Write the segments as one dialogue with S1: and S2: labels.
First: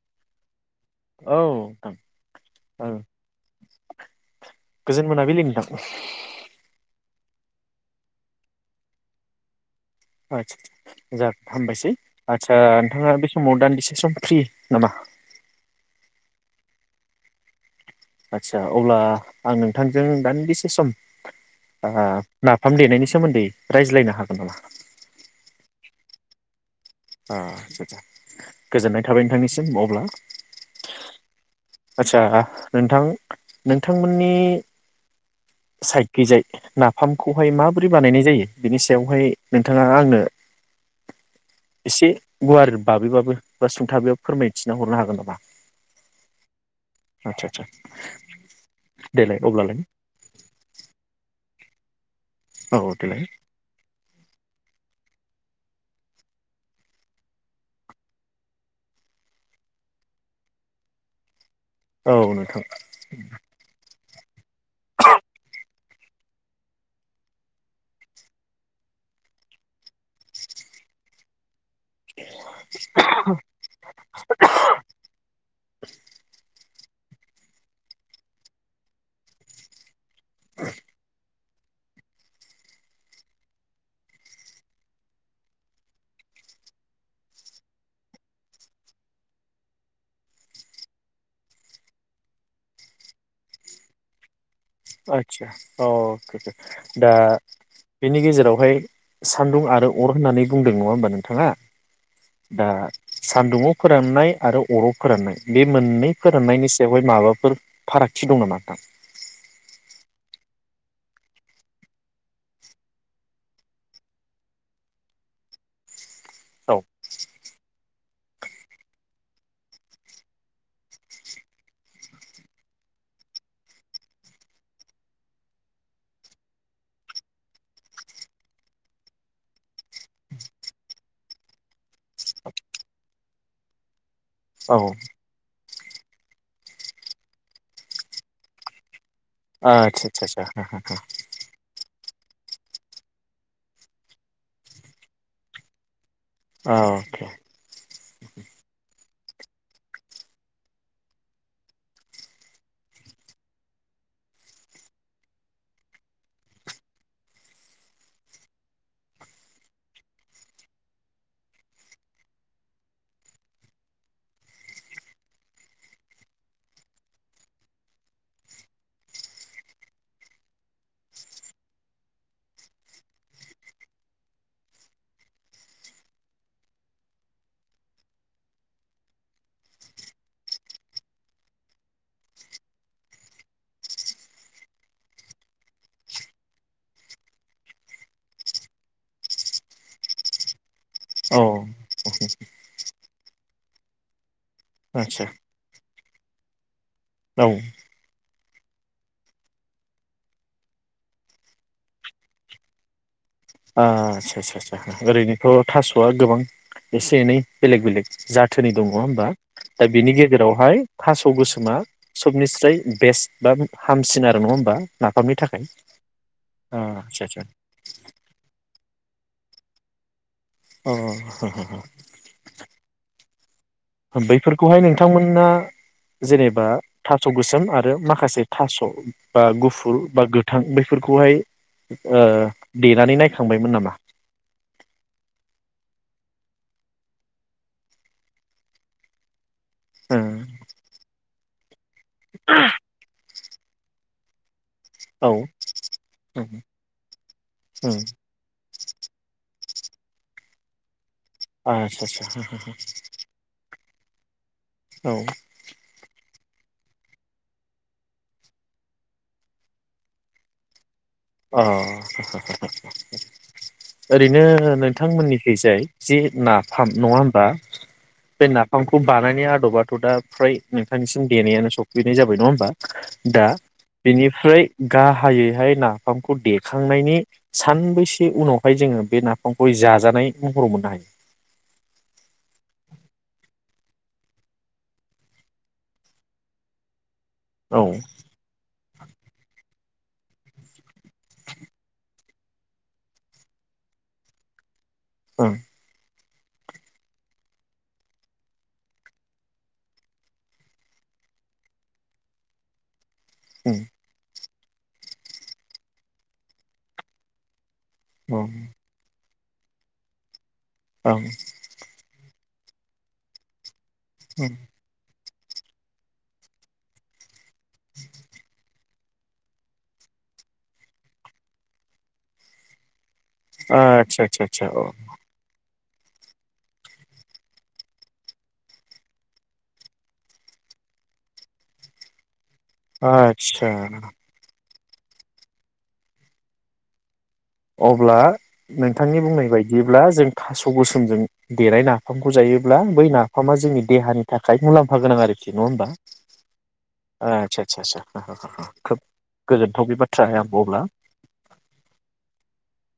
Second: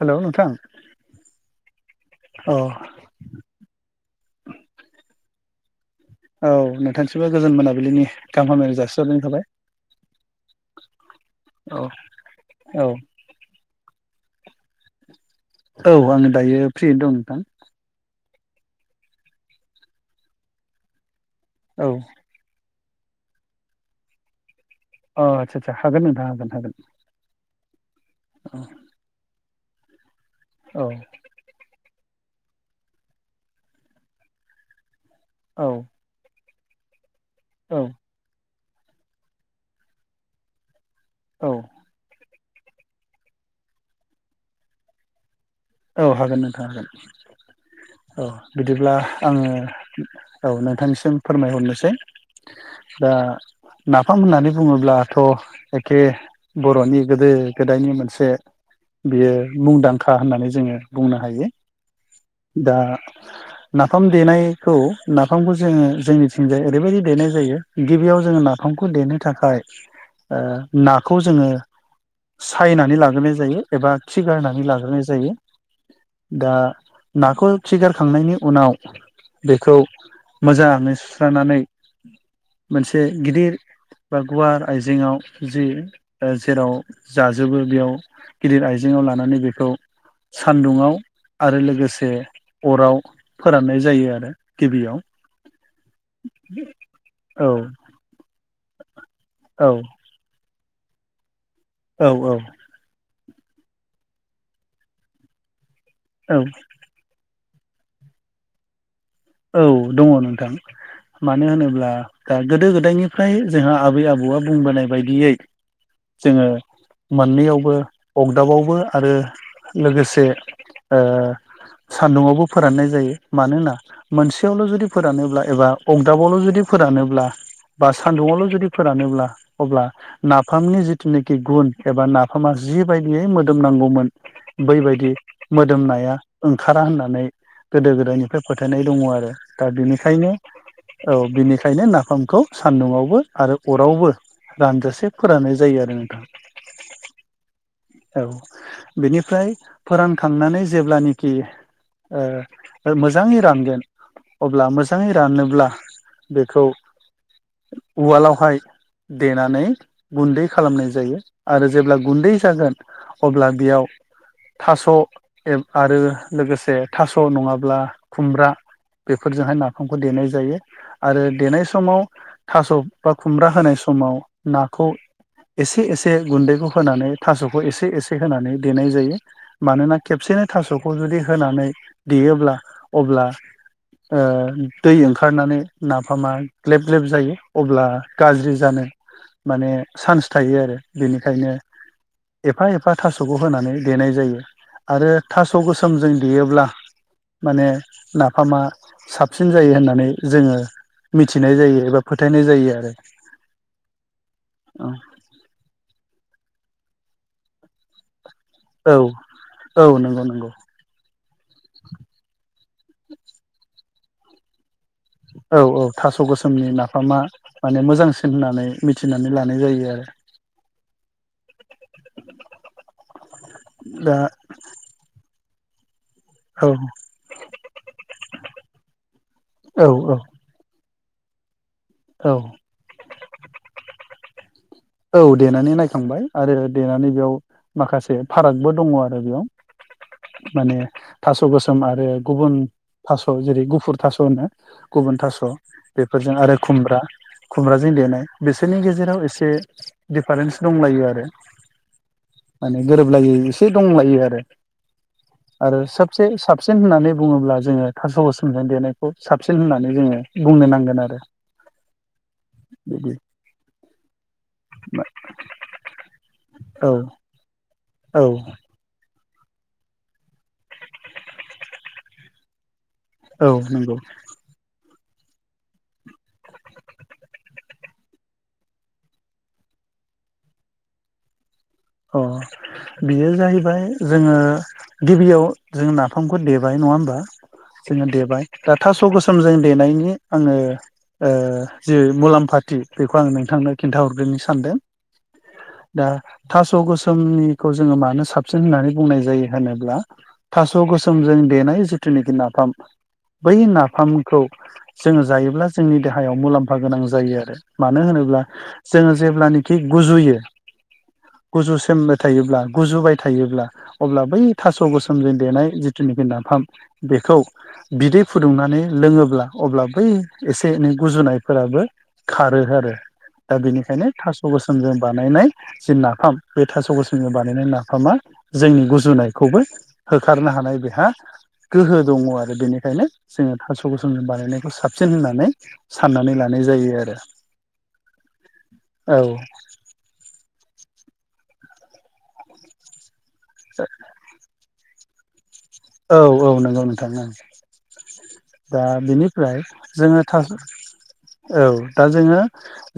S1: Hello नोंथां।
S2: औ नोंथां औ गोजोन मोनाबिलि नोंथां। ब [unintelligible]
S1: औ नोंथांसिमबो गोजोन मोनाबिलिनि गाहाम हामलायनाय जासिहरनाय थाबाय।
S2: आसा जोन
S1: औ
S2: हामबायसै आदसा
S1: औ
S2: नोंथाङा बे समाव दान्दिसे सम फ्रि नामा?
S1: औ आंङो दायो फ्रिनो दं नोंथां।
S2: आदसा अब्ला आं नोंथांजों दान्दिसे सम।
S1: औ
S2: आ फाम देनायनि सोमोन्दै रायज्लायनो हागोन नामा?
S1: अ आदसा आदसा हागोन नोंथां हागोन हागोन।
S2: [unintelligible] गोजोननाय थाबाय नों नोंथांनिसिम अब्ला
S1: औ
S2: आतसा नोंथां नोंथांमोननि
S1: औ
S2: साइतखैजाय ना नाफामखौहाय
S1: औ
S2: माबोरै बानायनाय जायो बिनि सायावहाय नोंथाङा आंनो
S1: औ
S2: एसे गुवार बाबैबाबो बा सुंथाबैबो फोरमायथिना हरनो हागोन नामा
S1: औ हागोन नों हागोन
S2: आदसा आदसा
S1: औ बिदिब्ला
S2: देलाय
S1: आङो
S2: अब्लालाय
S1: औ नोंथांनिसिम फोरमायहरनो
S2: औ
S1: [unintelligible] दा
S2: देलाय
S1: ना नाफाम होननानै बुङोब्लाथ' एखे बर'नि गोदो गोदायनि मोनसे बियो मुंदांखा होननानै जोङो बुंनो हायो
S2: औ नोंथां
S1: दा नाफाम देनायखौ नाफामखौ जोङो जोंनिथिंजाय ओरैबायदि देनाय जायो गिबियाव जोङो नाफामखौ देनो थाखाय ओ नाखौ जोङो सायनानै लाग्रोनाय जायो एबा खि गारनानै लाग्रोनाय जायो दा नाखौ खि गारखांनायनि उनाव बेखौ मोजाङै सुस्रानानै मोनसे गिदिर बा गुवार आइजेङाव जि जेराव जाजोबो बेयाव गिदिर आइजेङाव लानानै बेखौ सान्दुंङाव आरो लोगोसे अराव फोराननाय जायो आरो गिबियाव
S2: आतसा अकेके दा
S1: औ
S2: बेनि गेजेरावहाय सान्दुं
S1: औ
S2: आरो अर होनानै बुंदों नङा होमबा नोंथाङा
S1: औ औ
S2: सान्दुुंङाव फोराननाय आरो अराव फोराननाय बे मोननै
S1: औ
S2: फोराननायनि सायावहाय माबाफोर फारागथि दं नामा नोंथां
S1: औ दङ नोंथां मानो होनोब्ला दा गोदो गोदायनिफ्राय जोंहा आबै आबौआ बुंबोनाय बायदियै जोङो
S2: नोंथां औ
S1: मोननैयावबो अगदाबावबो आरो लोगोसे ओ सान्दुंआवबो फोराननाय जायो मानोना मोनसेयावल' जुदि फोरानोब्ला एबा अगदाबावल' जुदि फोरानोब्ला बा सान्दुङावल' जुदि फोरानोब्ला अब्ला नाफामनि जिथुनेखि गुन एबा नाफामा जिबायदियै मोदोमनांगौमोन
S2: औ
S1: बैबायदि मोदोमनाया ओंखारा होननानै गोदो गोदायनिफ्राय फोथाय नाय दङ आरो दा
S2: आदसा
S1: बिनिखायनो
S2: आदसा आदसा
S1: औ बिनिखायनो नाफाम खौ सान्दुंआवबो आरो अरावबो रानजासे फोराननाय जायो आरो नोंथां
S2: अके
S1: औ बेनिफ्राय फोरानखांनानै जेब्लानोखि ओ मोजाङै रानगोन अब्ला मोजाङै रानोब्ला बेखौ उवालावहाय देनानै गुन्दै खालामनाय जायो आरो जेब्ला गुन्दै जागोन अब्ला बेयाव थास' आरो लोगोसे थास' नङाब्ला खुमब्रा बेफोरजोंहाय नाफामखौ देनाय जायो आरो देनाय समाव थास'बा खुमब्रा होनाय समाव नाखौ एसे एसे गुन्दैखौ होनानै थास'खौ एसे एसे होनानै देनाय जायो। मानोना खेबसेनो थास'खौ जुदि होनानै देयोब्ला अब्ला दै ओ ओंखारनानै नाफामा ग्लेब ग्लेब जायो अब्ला गाज्रि जानो माने चान्स थायो आरो
S2: औ
S1: बेनिखायनो एफा एफा थास'खौ होनानै देनाय जायो आरो
S2: आदसा
S1: थास' गोसो समजों देयोब्ला
S2: औ
S1: माने नाफामा साबसिन जायो होननानै जोङो मिथिनाय जायो एबा फोथायनाय जायो आरो।
S2: आससा आससा आस्सा ओरैनोथ' थास'आ गोबां एसे एनै बेलेग बेलेग जा थोनि दङ
S1: औ
S2: बा
S1: औ
S2: दा बिनि
S1: नंगौ नंगौ
S2: गेजेरावहाय थास' गोसोमा सबनिसाय बेस्ट बा हामसिन आरो नङा होमबा। नाफामनि
S1: औ
S2: थाखाय
S1: औ थास' गोसोमनि नाफामा
S2: आदसा आदसा
S1: माने मोजांसिन होननानै मिथिनानै लानाय जायो आरो।
S2: अ' हो हो
S1: [inaudible]
S2: बैफोरखौहाय नोंथांमोना जेनेबा
S1: औ
S2: थास' गोसोम आरो माखासे थास' बा
S1: औ
S2: गुफुर
S1: औ
S2: बा गोथां बे फोरखौहाय ओ
S1: औ
S2: देनानै नाय थांबायमोन नामा?
S1: औ देनानै नायखांबाय आरो देनानै बेयाव माखासे फारागबो दङ आरो बेयाव माने थास'‌ गोसोम आरो गुबुन थास' जेरै गुफुर थास' होनो गुबुन
S2: औ
S1: थास' बेफोरजों आरो खुमब्रा खुमब्राजों देनाय बिसोरनि गेजेराव एसे दिफारेन्स दंलायो आरो।
S2: आदसा आदसा
S1: माने गोरोबलायो एसे दंलायो आरो
S2: औ
S1: आरो सबसे साब साबसिन होननानै बुङोब्ला जोङो थास'गोसोमजों देनायखौ साबसिन होननानै जोङो बुंनो नांगोन आरो।
S2: अ हो हो हो
S1: बिदि
S2: ओरैनो ओ नोंथांमोननिखैजाय जे नाफाम
S1: औ
S2: नङा होमबा
S1: औ
S2: बे नाफामखौ बानायनाय आदबाथ' दा फ्राय नोंथांनिसिम देनायानो सफैनाय जाबाय नङा होमबा दा
S1: औ नंगौ
S2: बेनिफ्राय गाहायैहाय ना नाफामखौ देखांनायनि सानबोसे उनावहाय जोङो बे नाफामखौ जाजानाय महराव मोननो हायो
S1: अ बेयो जाहैबाय जोङो गिबियाव जों नाफामखौ देबाय नङा होमबा
S2: हायो औ
S1: जोङो
S2: ओं
S1: देबाय दा थास' गोसोम जों देनायनि आङो ओ जि मुलाम्फा पार्टि बेखौ आं नोंथांनो खिन्थाहरग्रोनो सानदों
S2: औ
S1: [unintelligible] थास' गोसोमनिखौ जोङो मानो साबसिन होननानै बुंनाय जायो होनोब्ला थास' गोसोमजों देनाय जिखुनाखि नाफाम बै नाफामखौ जोङो जायोब्ला जोंनि देहायाव मुलाम्फा गोनां जायो आरो मानो
S2: औ
S1: होनोब्ला जोङो जेब्लानोखि गुजुयो
S2: ओं
S1: गुजु सेमबाय थायोब्ला गुजुबाय थायोब्ला अब्ला बै
S2: ओं
S1: थास' गोसो सोमजों देनाय जिथुनुखि नाफाम बेखौ बिदै फुदुंनानै लोङोब्ला अब्ला बै एसे एनै गुजुनायफोराबो खारो आरो दा बेनिखायनो
S2: आदसा
S1: थास'
S2: आदसा आदसा औ
S1: गोसोमजों बानायनाय जि नाफाम बे थास' गोसोमनि बानायनाय नाफामा जोंनि गुजुनायखौबो होखारनो हानाय बेहा गोहो दङ आरो बेनिखायनो जोङो
S2: आदसा
S1: थास' गोसोमजों बानायनायखौ साब साबसिन होननानै साननानै लानाय जायो आरो
S2: अब्ला नोंथांनि बुंनाय बायदिब्ला जों थास' गोसोमजों देरनाय नाफामखौ जायोब्ला बै ना फामा जोंनि देहानि थाखाय मुलाम फागोनां आरो
S1: औ औ नंगौ नोंथां ओं
S2: आदसा आदसा आदसा
S1: दा
S2: खोब
S1: बेनिफ्राय
S2: गोजोनथाव बे
S1: जोङो
S2: बाथ्राया
S1: थास
S2: अब्ला
S1: औ दा जोङो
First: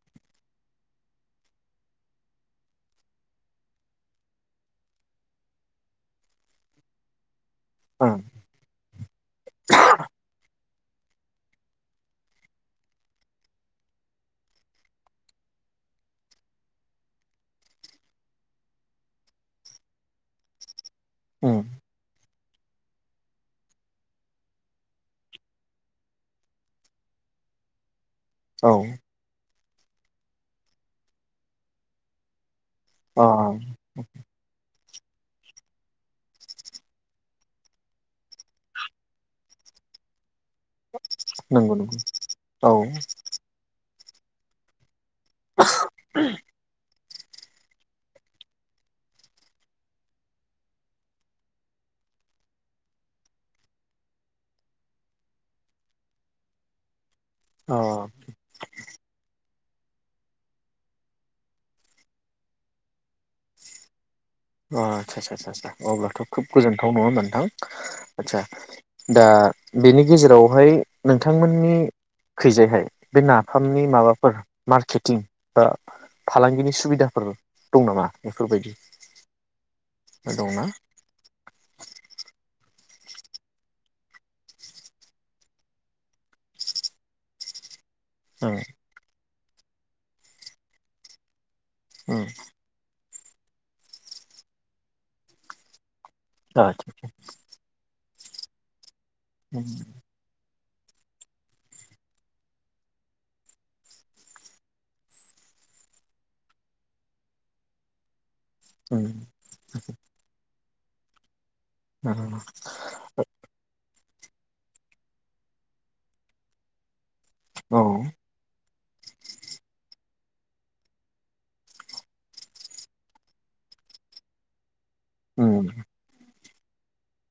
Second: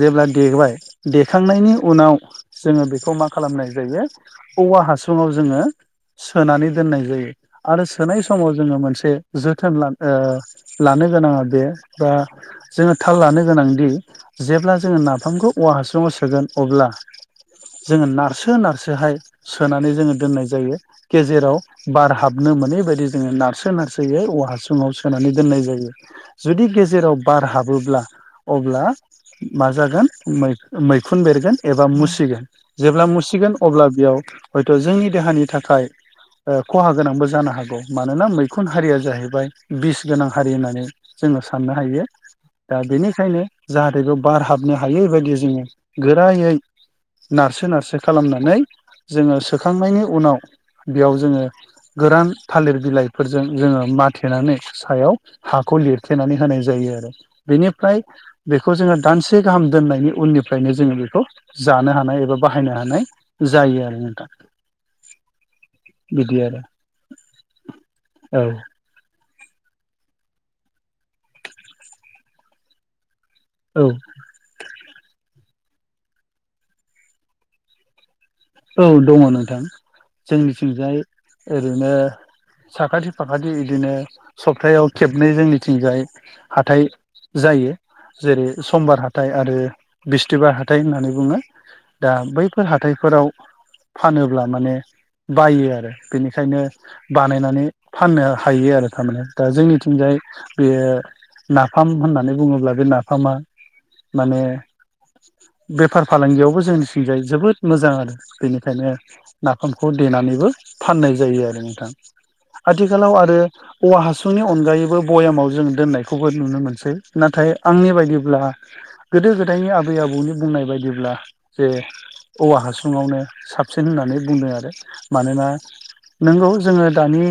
S1: जेब्ला देबाय देखांनायनि उनाव जोङो बेखौ मा खालामनाय जायो औवा हासुङाव जोङो सोनानै दोननाय जायो आरो
S2: ओं
S1: सोनाय समाव जोङो मोनसे जोथोन लानो ओ लानो गोनाङा बे बा जोङो थाल लानो गोनांदि जेब्ला जोङो नाफामखौ औवा हासुङाव सोगोन अब्ला जोङो नारसो नारसोहाय सोनानै जोङो दोननाय जायो गेजेराव
S2: उम
S1: बार हाब हाबनो मोनैबायायदि जोङो नारसो नारसोयै औ हासुङाव सोनानै दोननाय जायो जुदि गेजेराव बार हाबोब्ला
S2: औ
S1: अब्ला मा जागोन मैखुन बेरगोन एबा मुसिगोन जेब्ला
S2: अ
S1: मुसिगोन अब्ला बेयाव हयथ' जोंनि देहानि थाखाय खहा गोनांबो। जानो हागौ मानोना मैखुन हारिया जाहैबाय बिस गोनां हारि होननानै जोङो
S2: नंगौ
S1: साननो
S2: नंगौ
S1: हायो
S2: औ
S1: दा बेनिखायनो जाहाथे खौ बार हाबनो हायै बायदि दि जोङो गोरायै। नारसो नारसो खालामनानै जोङो सोखांनायनि उनाव बेयाव जोङो गोरान थालिर बिलाइफोरजों जोङो माथेनानै सायाव हाखौ लिरथेनानै होनाय जायो आरो।
S2: अ
S1: बेनिफ्राय बेखौ जोङो दानसे गाहाम दोननायनि उननिफ्रायनो जोङो बेखौ जानो हानाय एबा बाहायनो हानाय जायो आरो नोंथा।
S2: अ आचसा आचसा आचसा अब्लाथ' खोब
S1: आरो
S2: गोजोनथाव नङा मोनथां आदसा
S1: औ
S2: दा बेनि गेजेरावहाय नोंथांमोननि खैजायहाय बे नाफामनि
S1: औ
S2: माबाफोर मार्केटिं दा फालांगिनि सुबिदाफोर दं नामा? बेफोरबायदि
S1: औ दङ नोंथां।
S2: दंना
S1: जोंनिथिंजाय ओरैनो साखाथि फाखाथि बिदिनो सप्तायाव खेबनै जों मिथिंजाय हाथाय जायो। जेरै
S2: ओं
S1: समबार हाथाय हाथाय आरो बिस्थिबार हाथाय होननानै बुङो। दा बैफोर हाथायफोराव फानोब्ला माने बायो आरो। बेनिखायनो
S2: ओं
S1: बानायनानै फाननो हायो आरो। थारमे दा जोंनिथिंजाय बेयो नाफाम होननानै बुङोब्ला बे नाफामा माने बेफार फालांगियावबो जोंनिथिंगाय जोबोद मोजां आरो। बेनिखायनो
S2: उम
S1: नाफामखौ देनानैबो फाननाय जायो आरो। आथिखालाव आरो औवा बिनि अनगायैबो ब्यामाव जों दोननायखौबो नुनो मोनसै नाथाय
S2: औ
S1: आंनि बायदिब्ला गोदो गोदायनि आबै आबौनि बुंनाय बायदिब्ला जे औवा हासु सुङावनो साबसिन होननानै बुंदों आरो मानोना नोंगौ जोङो दानि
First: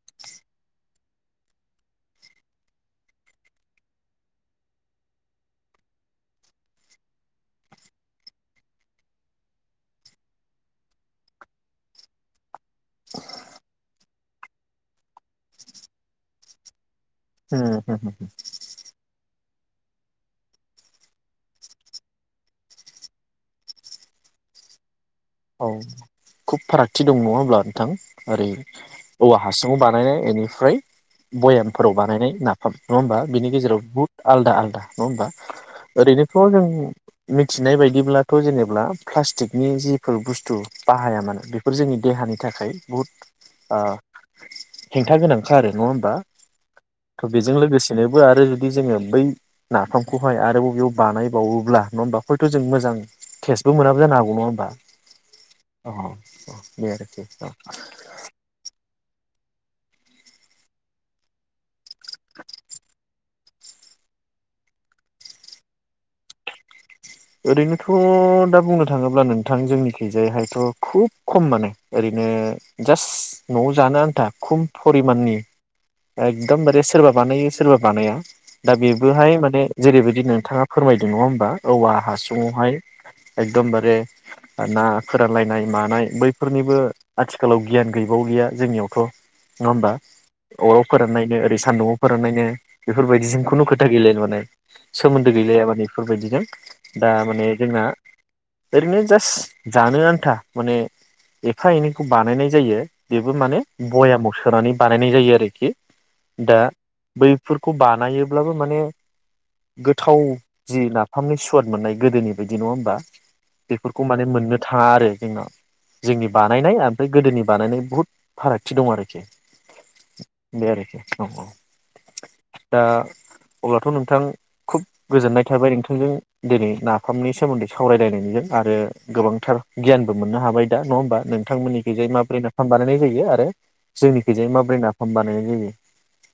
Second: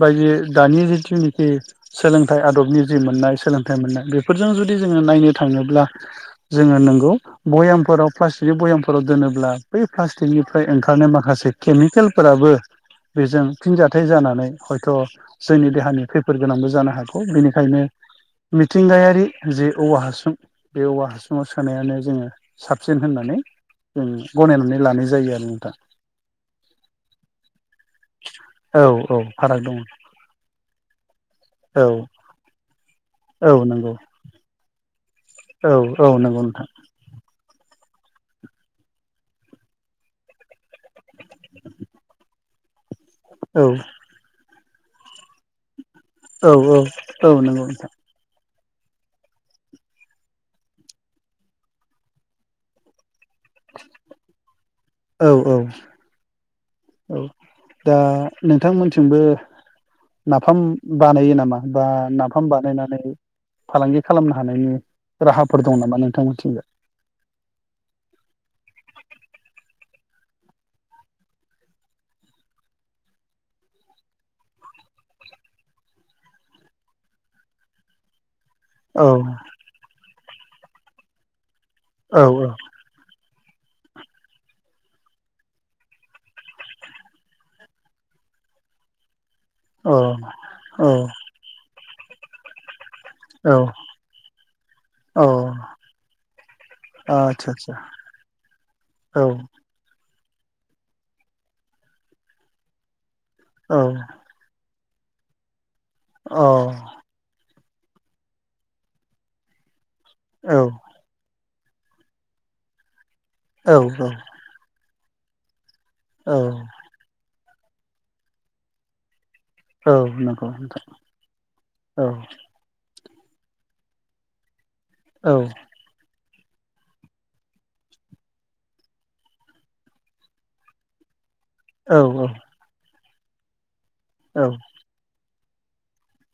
S1: बायदि दानि जिथुनाखि सोलोंथाइ आदबनि जि मोननाय सोलोंथाइ मोननाय बेफोरजों जुदि जोङो नायनो थाङोब्ला जोङो नोंगौ भयामफोराव प्लास्टिकनि भयामफोराव दोनोब्ला बै प्लास्टिकनिफ्राय ओंखारनाय माखासे केमिकेलफोराबो बेजों फिनजथाय जाना नै हयथ' जोंनि देहानि खैफोद गोनांबो जानो हागौ बेनिखायनो
S2: उम
S1: मिथिंगायारि जे औवा हासुं बे औवा हासुुंआव सोनायानो जोङो साबसिन होननानै जों गनायनानै लानाय जायो। आरो
S2: औ
S1: नोंथां
S2: खुब फारागथि दं नङा होमब्ला नोंथां ओरै
S1: औ औ
S2: औवा
S1: फाराग दङ
S2: हासुङाव बानायनाय इनिफ्राय
S1: औ
S2: भयामफोराव बानायनाय नाफाम नङा होमबा?
S1: औ
S2: बिनि गेराव
S1: नंगौ
S2: बुहुत आलदा आलदा नङा होमबा?
S1: औ औ
S2: ओरैनोथ'
S1: नंगौ
S2: जों
S1: नोंथां
S2: मि थिनाय बायदिब्लाथ' जेनेबा प्लास्टिकनि जि फोर बुस्थु बाहाया मानो बेफोर जोंनि देहानि थाखाय बुहुद
S1: औ
S2: हेंथा गोनांखा आरो नङा होम बा
S1: औ औ
S2: थ'
S1: औ
S2: बेजों
S1: नंगौ नोंथां
S2: लोगोसेनोबो आरो जुदि जोङो बै नाफामखौहाय आरोबाव बेयाव बानायबावोब्ला नङा होमबा हयथ' जों मोजां केसबो मोनाबो जानो हागौ नङा होनबा?
S1: औ औ
S2: [inaudible]
S1: औ दा नोंथांमोन थिंबो नाफाम बानायो नामा बा नाफाम बानायनानै फालांगि खालामनो हानायनि राहाफोर दं नामा नोंथांमोनथिंबो?
S2: ओरैनोथ' दा बुंनो थाङोब्ला नोंथां जोंनि खैजाय हायथ' खुब खम माने ओरैनो जास्ट न'आव जानो आन्था खम परिमाननि एकदमबारे सोरबा बानायो सोरबा बानाया दा
S1: औ
S2: बेबोहाय माने जेरैबायदिनो नोंथाङा फोरमायदों नङा होमबा औ। हासुंङाव हाय एकदमबारे ना फोरानलायनाय मानाय बैफोरनिबो आथिखालाव गियान गैबाव गैया जोंनियावथ' नङा
S1: औ
S2: होमबा अराव
S1: औ
S2: फोराननो ओरै सान्दुं फोरान नाय नो। बेफोरबायदिजों खुनु
S1: औ
S2: खोथा गैलाया माने
S1: औ
S2: सोमोन्दो गैलाया माने बेफोरबायदिजों दा माने
S1: आदसा
S2: जोंना ओरैनो
S1: आदसा
S2: जास जानो। आनो आन्था माने एफा एनैखौ बानायनाय जायो। बेबो माने
S1: औ
S2: भयामाव सोनानै बानायनाय जायो आरोखि। दा
S1: औ
S2: बै फोरखौ बानायोब्लाबो माने गोथाव
S1: औ
S2: जि नाफामनि सुवद मोननाय गोदोनि बायदि नङा होमबा
S1: औ
S2: बेफोरखौ माने
S1: औ
S2: मोननो थाङा आरो जोंना जोंनि
S1: औ
S2: बानायनाय ओमफ्राय गोदोनि बानायनाय बुहुद फारागथि दं आरोखि
S1: औ नंगौ
S2: बे
S1: नोंथां
S2: आरोखि औ
S1: औ
S2: दा अब्लाथ' नोंथां। खुब
S1: औ
S2: गोजोननाय थाबाय नोंथांजों दिनै नाफामनि सोमोन्दै सावरायलायनायनिजों आरो गोबांथार गियानबो मोननो हाबाय दा नङा होमबा नों
S1: औ
S2: बिथांमोननिखैजाय माबोरै नाफाम बानायनाय जायो। आरो
S1: औ
S2: जोंनिखोजाय माबोरै नाफाम बायनाय।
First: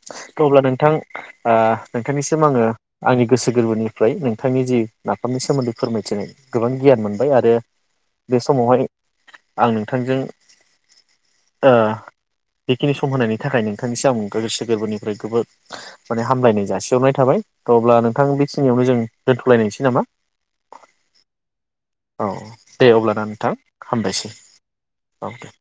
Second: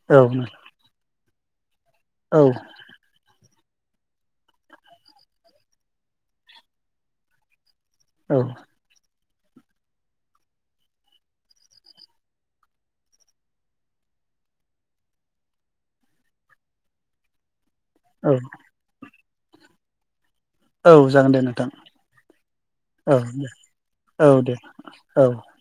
S2: [unintelligible] अब्ला नोंथां आ नोंथांनिसिम
S1: औ
S2: आङो आंनि गोसो गोरबोनिफ्राय नोंथांनि जि नाफामनि सोमोन्दै फोरमायथिनाय गोबां गियान मोनबाय आरो।
S1: औ
S2: बे समावहाय आं नोंथांजों ओ बेखिनि सम होनायनि थाखाय नोंथांनिसिम आं गो गोसो गोरबोनिफ्राय जोबोद माने हामलायनाय जासिहरनाय थाबाय। थ अब्ला नोंथां
S1: औ
S2: बेखिनियावनो जों दोन'थलायनोसै नामा?
S1: औ जागोन दे नोंथां।
S2: औ दे
S1: औ
S2: अब्लाना
S1: दे
S2: नोंथां
S1: औ
S2: हामबायसै
S1: दे
S2: औ दे।